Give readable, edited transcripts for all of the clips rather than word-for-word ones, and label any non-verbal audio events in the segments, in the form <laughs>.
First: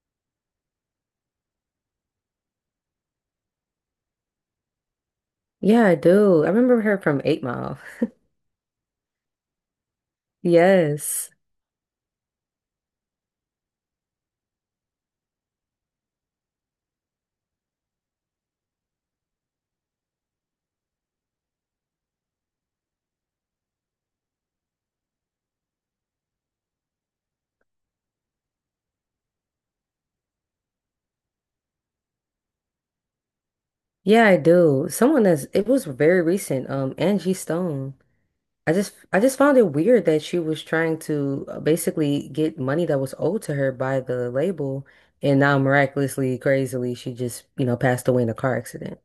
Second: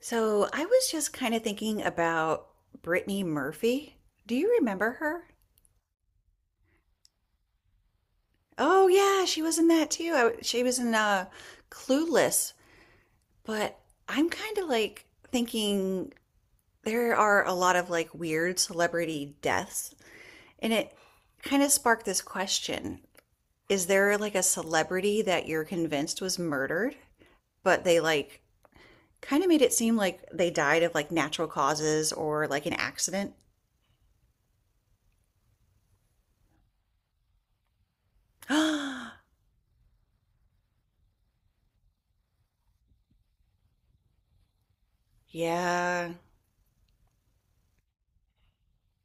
So I was just kind of thinking about Brittany Murphy. Do you remember her? Yeah, I do. I remember her from Eight Mile. <laughs> Oh yeah, she was in that too. She was in Yes. Clueless. But I'm kind of like thinking there are a lot of like weird celebrity deaths, and it kind of sparked this question. Is there like a celebrity that you're convinced was murdered, but they like kind of made it seem like they died of like natural causes or like an accident? Yeah, I do. Someone that's It was very recent, Angie Stone. I just I <gasps> just found it weird that she was trying to basically get money that was owed to her by the label, and now Yeah, miraculously, crazily, she just passed away in a car accident.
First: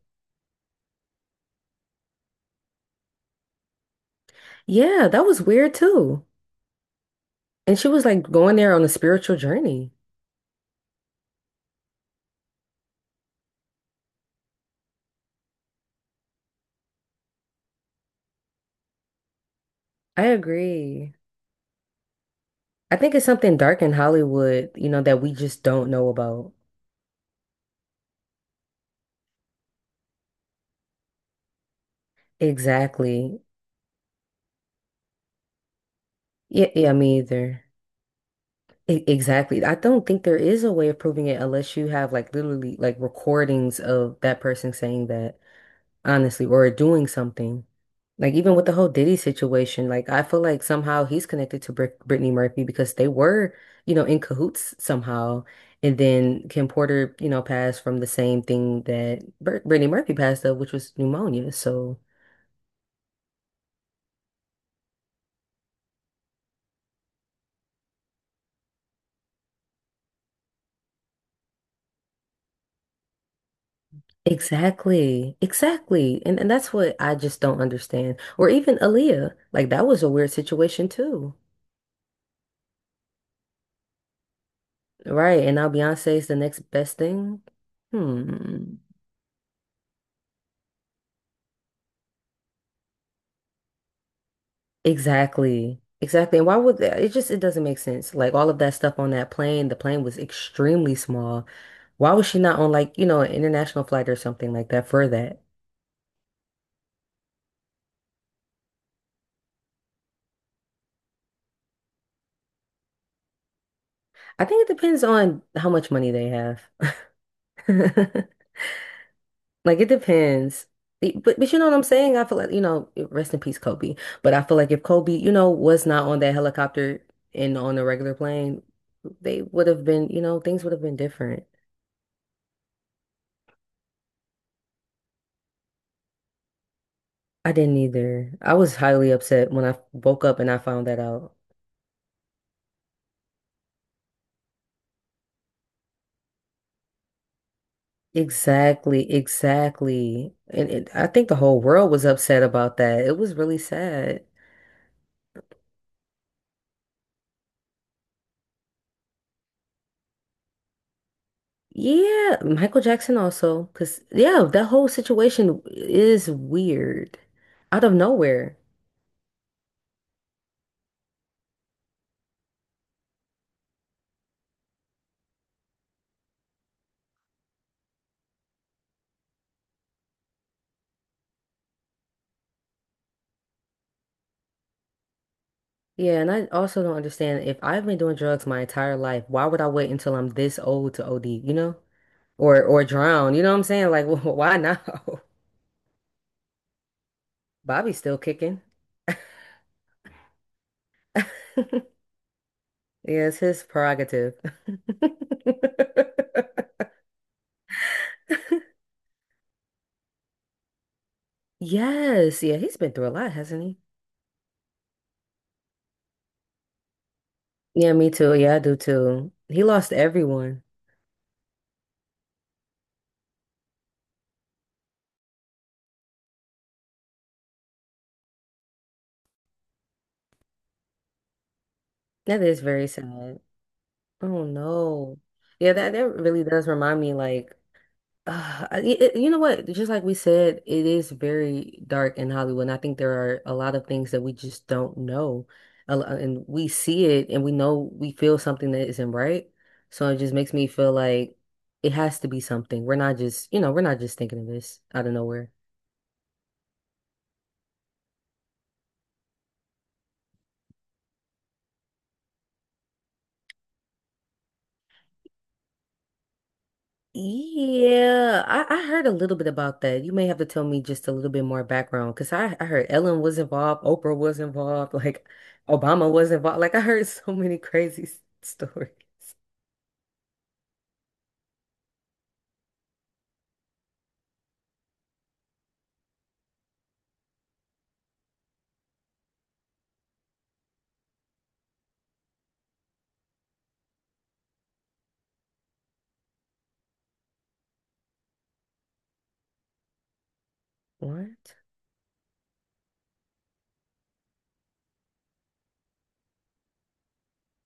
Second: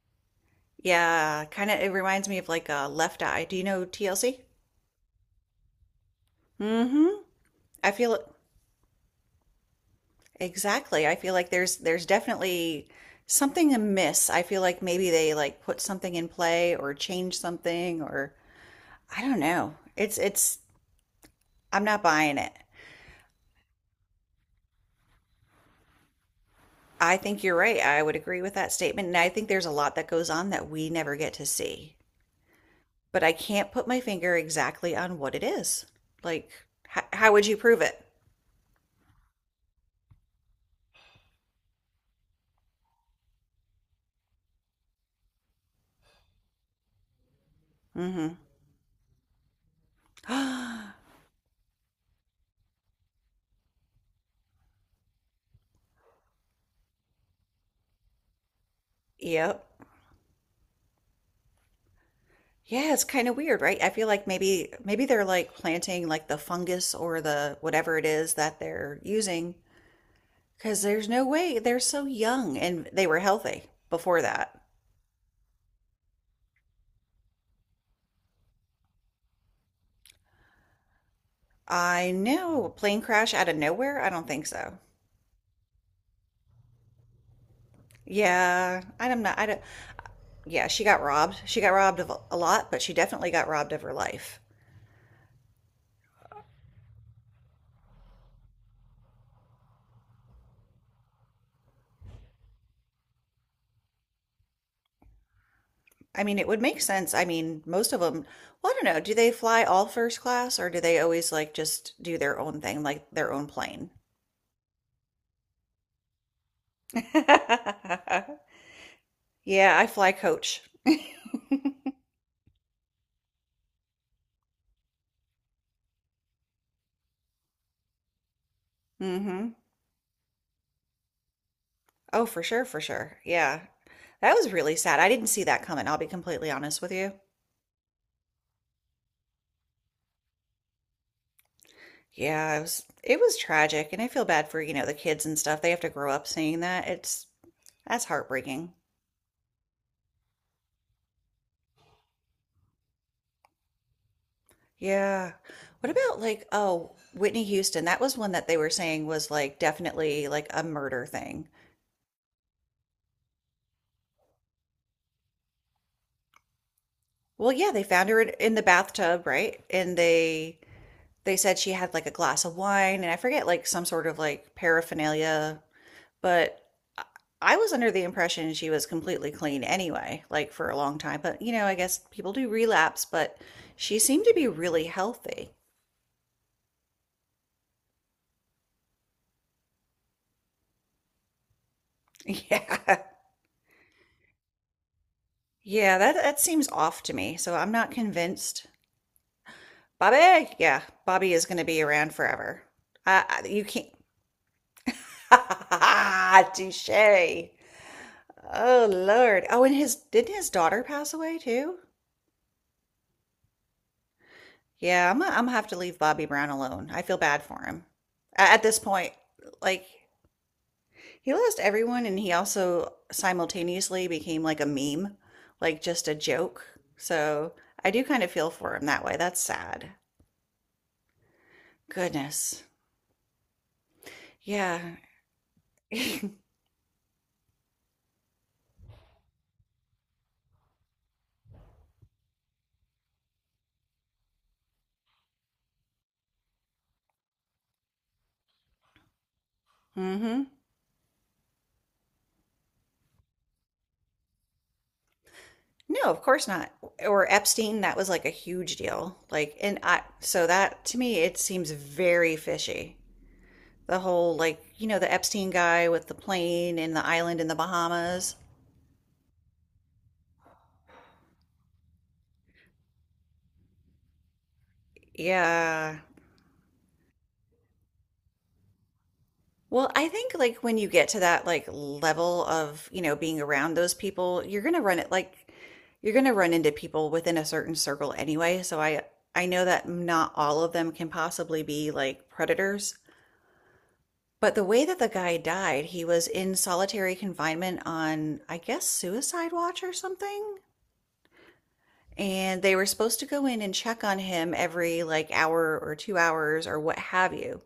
Yeah, kind of. It reminds me of like a Left Eye. Do you know TLC? Yeah, that was weird too. Mm-hmm. And she I was feel like going there on a spiritual journey. exactly. I feel like there's definitely something amiss. I feel like maybe they like put something in play or change something or I don't know. It's I it's agree. I'm not buying it. I think it's something dark in Hollywood, you know, that we just don't know about. I think you're right. I would agree with that statement and I think there's a lot that goes on that we never get to see. But I Exactly. can't put my finger exactly on what it is. Like Yeah, yeah, me how would you either. prove it? Exactly. I don't think there is a way of proving it unless you have like literally like recordings of that person saying that, honestly, or doing something. Mm-hmm. Like even with the whole Diddy situation, like I feel like <gasps> somehow he's connected to Brittany Murphy because they were, you know, in cahoots somehow. And then Kim Porter, you know, passed from the same thing that Br Yep. Brittany Murphy passed of, which was pneumonia. So. Yeah, it's kind of weird, right? I feel like maybe they're like planting like the fungus or the whatever it is that they're using because there's no way they're so young and they were healthy before that. Exactly. Exactly. And that's what I just don't understand. Or even Aaliyah. Like that was a weird situation too. I know, plane crash out of nowhere? I don't think so. Right. And now Beyonce is the next best thing. Hmm. Yeah, I do not know. I don't yeah, she got robbed. She got robbed of a lot, but she definitely got robbed of her life. Exactly. Exactly. And why would that? It just it doesn't make sense. Like all of that stuff on that plane, the plane was extremely small. Why was she not on like, you know, an international flight or something like that for that? I mean, it would make sense. I mean, most of them, well, I don't know, do they fly all first class or do they always like just do their own thing, like their own plane? I think it depends on how much money they have. <laughs> <laughs> Yeah, Like I it fly coach. depends. But you know what I'm saying? I feel like, you know, rest in peace, Kobe. But I feel like if Kobe, you know, was not on that helicopter and on a regular plane, Mm they hmm. would have been, you know, things would have been different. Oh, for sure, for sure. Yeah. That was really sad. I didn't see that coming. I'll be completely honest with you. I didn't either. I was highly upset when I woke up and I found that out. Yeah, it was tragic, and I feel bad for, you know, the kids and stuff. They have to grow up seeing that. It's that's heartbreaking. Exactly, exactly. I think the whole world was upset about that. It was really sad. Yeah. What about like, oh, Whitney Houston? That was one that they were saying was like definitely like a murder thing. Yeah, Michael Jackson also, because yeah, that whole situation is weird. Well, yeah, they Out of found her in nowhere. the bathtub, right? And they said she had like a glass of wine and I forget like some sort of like paraphernalia, but I- was under the impression she was completely clean anyway, like for a long time. But you know, I guess people do relapse, but she seemed to be really healthy. <laughs> Yeah, and I also don't understand if I've been doing drugs my entire life, why would I wait until I'm this old to OD, you know? Or Yeah. drown, you know what I'm saying? Like, <laughs> why now? <laughs> Yeah, that seems off to me. So I'm not Bobby's still kicking. convinced. Bobby, yeah, Bobby is going to be <laughs> around forever. Yeah, it's his You can't. <laughs> prerogative. <laughs> Ha ha ha, Touche. Oh Lord. Oh, and his didn't his daughter pass away too? Yes, yeah, he's been through a lot, hasn't he? Yeah, I'm gonna have to leave Bobby Brown alone. I feel bad for him. Yeah, me too. Yeah, I At do this point, too. He like lost everyone. he lost everyone and he also simultaneously became like a meme, like just a joke. So I do kind of feel for him that way. That's sad. That is Goodness. very sad. Oh Yeah. no. Yeah, that that really <laughs> does remind me like you know what? Just like we said, it is very dark in Hollywood. And I think there are a lot of things that we just don't know. And we see it and we know we feel something that isn't right. So it just Mm-hmm. makes me feel like it has to be something. We're not just, you know, we're not just thinking of this out of nowhere. No, of course not. Or Epstein, that was like a huge deal. Like, and I, so that to me, it seems very fishy. The whole, like, you know, the Epstein guy with the plane in the island in the Bahamas. Yeah, I heard a little bit about that. You may have to tell me just a little bit more background because I heard Ellen was involved, Oprah was involved, like Yeah. Obama was involved. Like I heard <laughs> so many crazy stories. Well, I think like when you get to that like level of, you know, being around those people, you're gonna run into people within a certain circle anyway. So I know that not all of them can possibly be like predators. But the way that the guy died, he was in solitary confinement on, I guess, suicide watch or something. What? And they were supposed to go in and check on him every like hour or two hours or what have you.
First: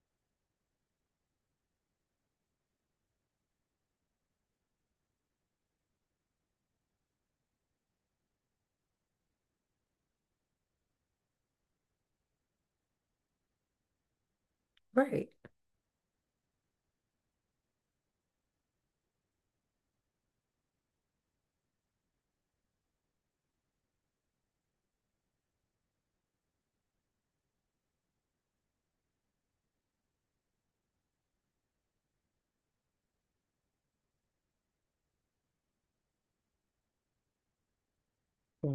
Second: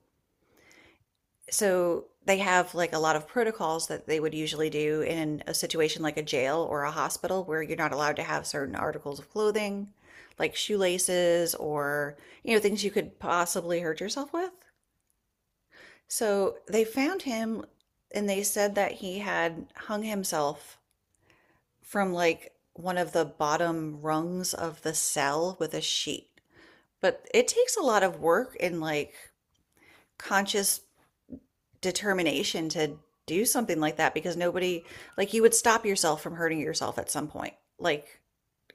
So they have like a lot of protocols that they would usually do in a situation like a jail or a hospital where you're not allowed to have certain articles of clothing, like shoelaces or, you know, things you could possibly hurt yourself with. Right. So they found him and they said that he had hung himself from like one of the bottom rungs of the cell with a sheet. But it takes a lot of work and like conscious determination to do something like that because nobody like you would stop yourself from hurting yourself at some point like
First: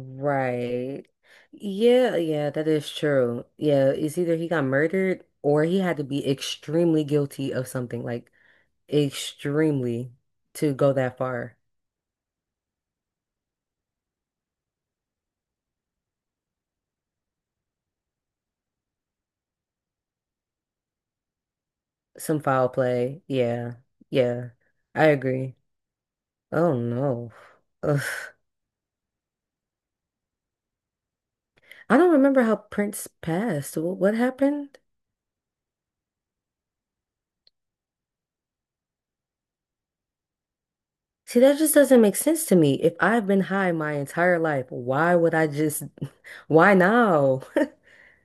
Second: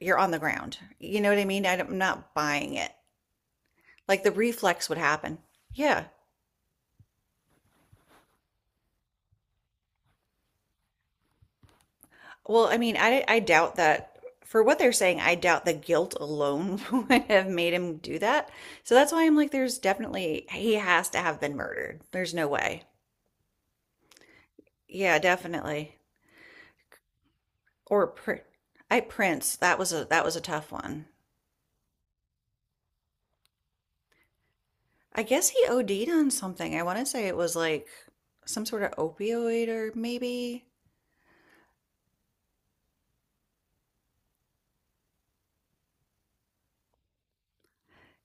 you're on the ground you know what I mean I am Yeah, not yeah, that buying it is true. Yeah, it's like the either he got reflex would murdered happen or he had yeah to be extremely guilty of something, like extremely to go that far. well I mean i doubt that for what they're saying I doubt the guilt alone <laughs> would have made him do that so that's why I'm like there's definitely he has to have been murdered there's Some no foul way play. Yeah. Yeah. I yeah agree. definitely Oh no. Ugh. or I prince that was a tough one I don't remember how Prince passed. What happened? I guess he OD'd on something. I want to say it was like some sort of opioid or maybe. See, that just doesn't make sense to me. If I've been high my entire life, why would I just, <laughs> why now? <laughs>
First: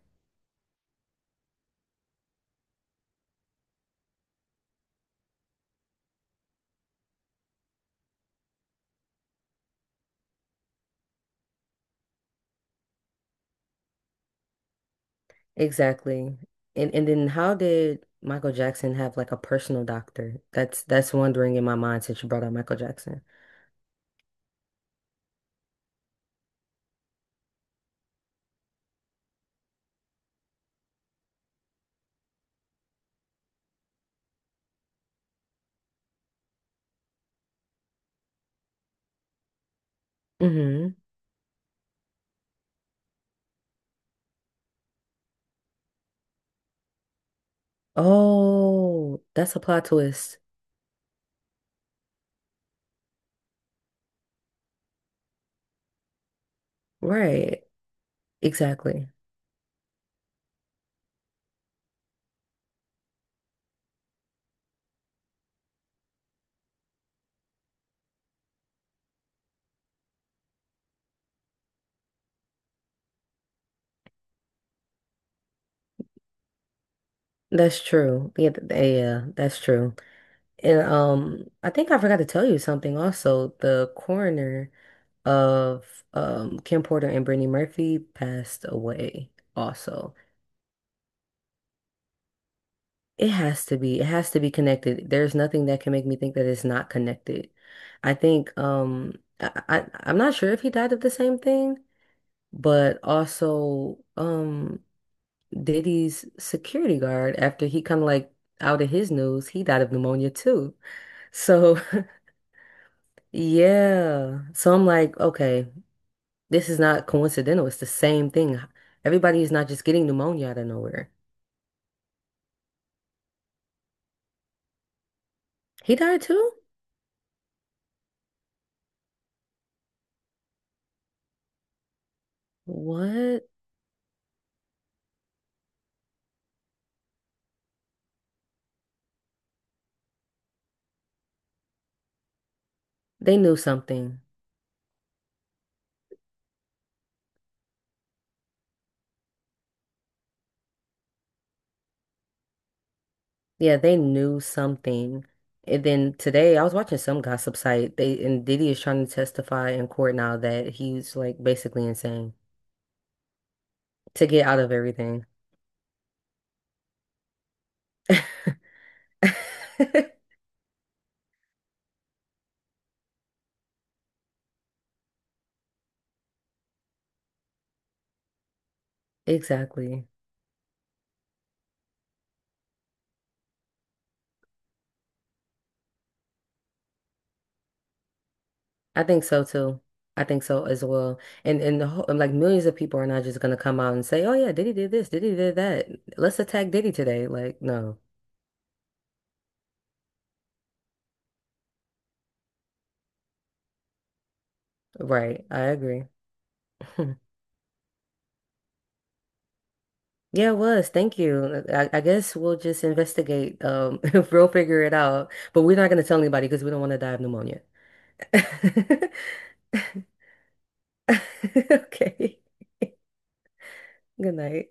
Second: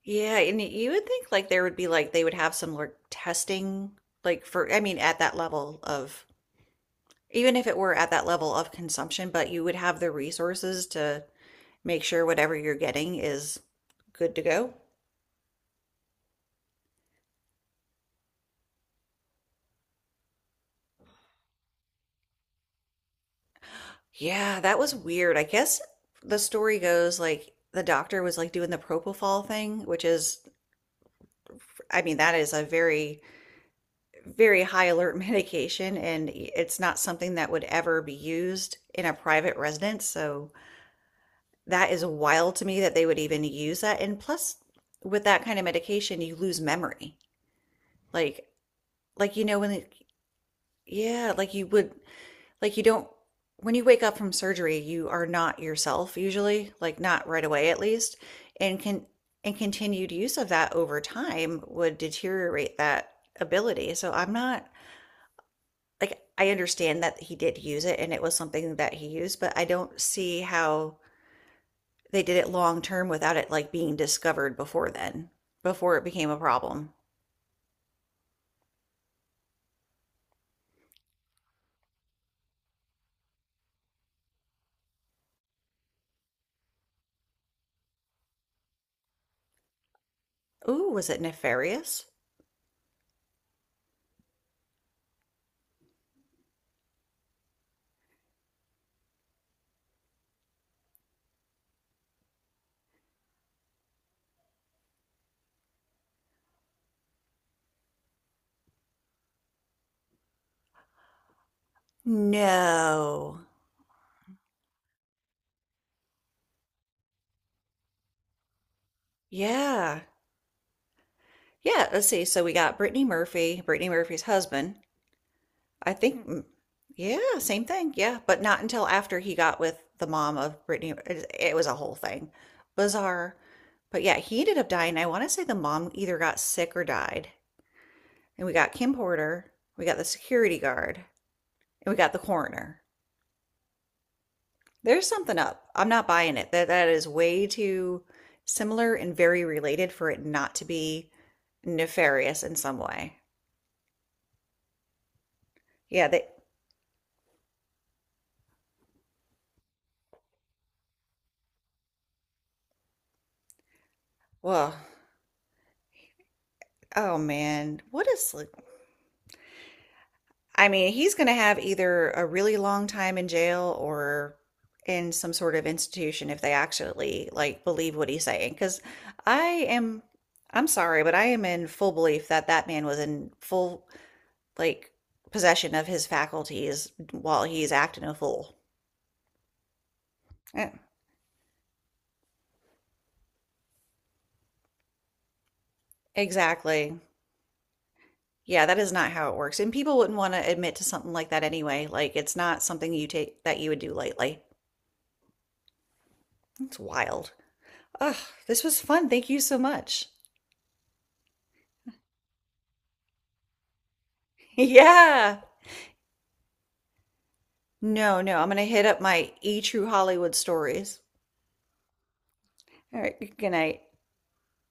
Yeah, and you would think like there would be like they would have some like testing like for I mean at that level of even if it were at that level of consumption, but you would have the resources to make sure whatever you're getting is good to go. Exactly. And then how did Michael Jackson have like a personal doctor? That's wondering in my mind since you brought up Michael Jackson. Yeah, that was weird. I guess the story goes like the doctor was like doing the propofol thing, which is I mean that is a very high alert <laughs> medication and it's not something that would ever be used in a private residence. So Hmm. that is wild to me that they would even use that. And plus, with that kind of medication, you lose memory. Like, Oh, like you that's know a when plot it, twist. yeah, like you would like you don't when you wake up from surgery, you are not yourself usually, like not right Right. away at least. And can Exactly. and continued use of that over time would deteriorate that ability. So I'm not like I understand that he did use it and it was something that he used, but I don't see how they did it long term without it like being discovered before then, before it became a problem. That's true. Yeah, yeah, that's true. And I think I forgot to tell you something also. The coroner of Kim Porter and Brittany Murphy passed away also. Ooh, was it nefarious? It has to be. It has to be connected. There's nothing that can make me think that it's not connected. I think um I I'm not sure if he died of the same thing, but also Diddy's security guard after he kind of like out of his news, he died of pneumonia too. So <laughs> No. yeah. So I'm like, okay, this is not coincidental. It's the same thing. Everybody is not just Yeah. getting pneumonia out of nowhere. Yeah, let's see. So we got Brittany Murphy, Brittany Murphy's husband. I He died think, mm, too? yeah, same thing. Yeah, but not until after he got with the mom of Brittany. It was a whole thing. Bizarre. What? But yeah, he ended up dying. I want to say the mom either got sick or died. And we got Kim Porter, we got the security guard, and we got the coroner. They knew something. There's something up. I'm not buying it. That is way too similar and very related for it not to be nefarious in some way. Yeah, they knew something. And Yeah, then they today I was watching some gossip site. They and Diddy is trying to testify in court now that he's like basically insane to get out of well, everything. oh man, what is <laughs> I mean, he's going to have either a really long time in jail or in some sort of institution if they actually like believe what he's saying. Because I am, Exactly. I'm sorry, but I am in full belief that that man was in full like possession of his faculties while he's acting a fool. I think so too. I think so Yeah, as well. And like millions of people are not just gonna come out and say, "Oh yeah, Diddy did this, Diddy did that. Let's attack Diddy exactly. today." Like, no. Yeah, that is not how it works. And people wouldn't want to admit to something like that anyway. Like it's not something you take that you would do lightly. Right. I agree. It's <laughs> wild. Ugh, this was fun. Thank you so much. <laughs> Yeah, it was. Thank you. I guess we'll just investigate. <laughs> If we'll figure it out. Yeah. But we're not going to tell anybody because we don't want to die of pneumonia. No, no, I'm gonna hit up <laughs> my E True Hollywood stories. <laughs> Okay. All right, good night. Good night.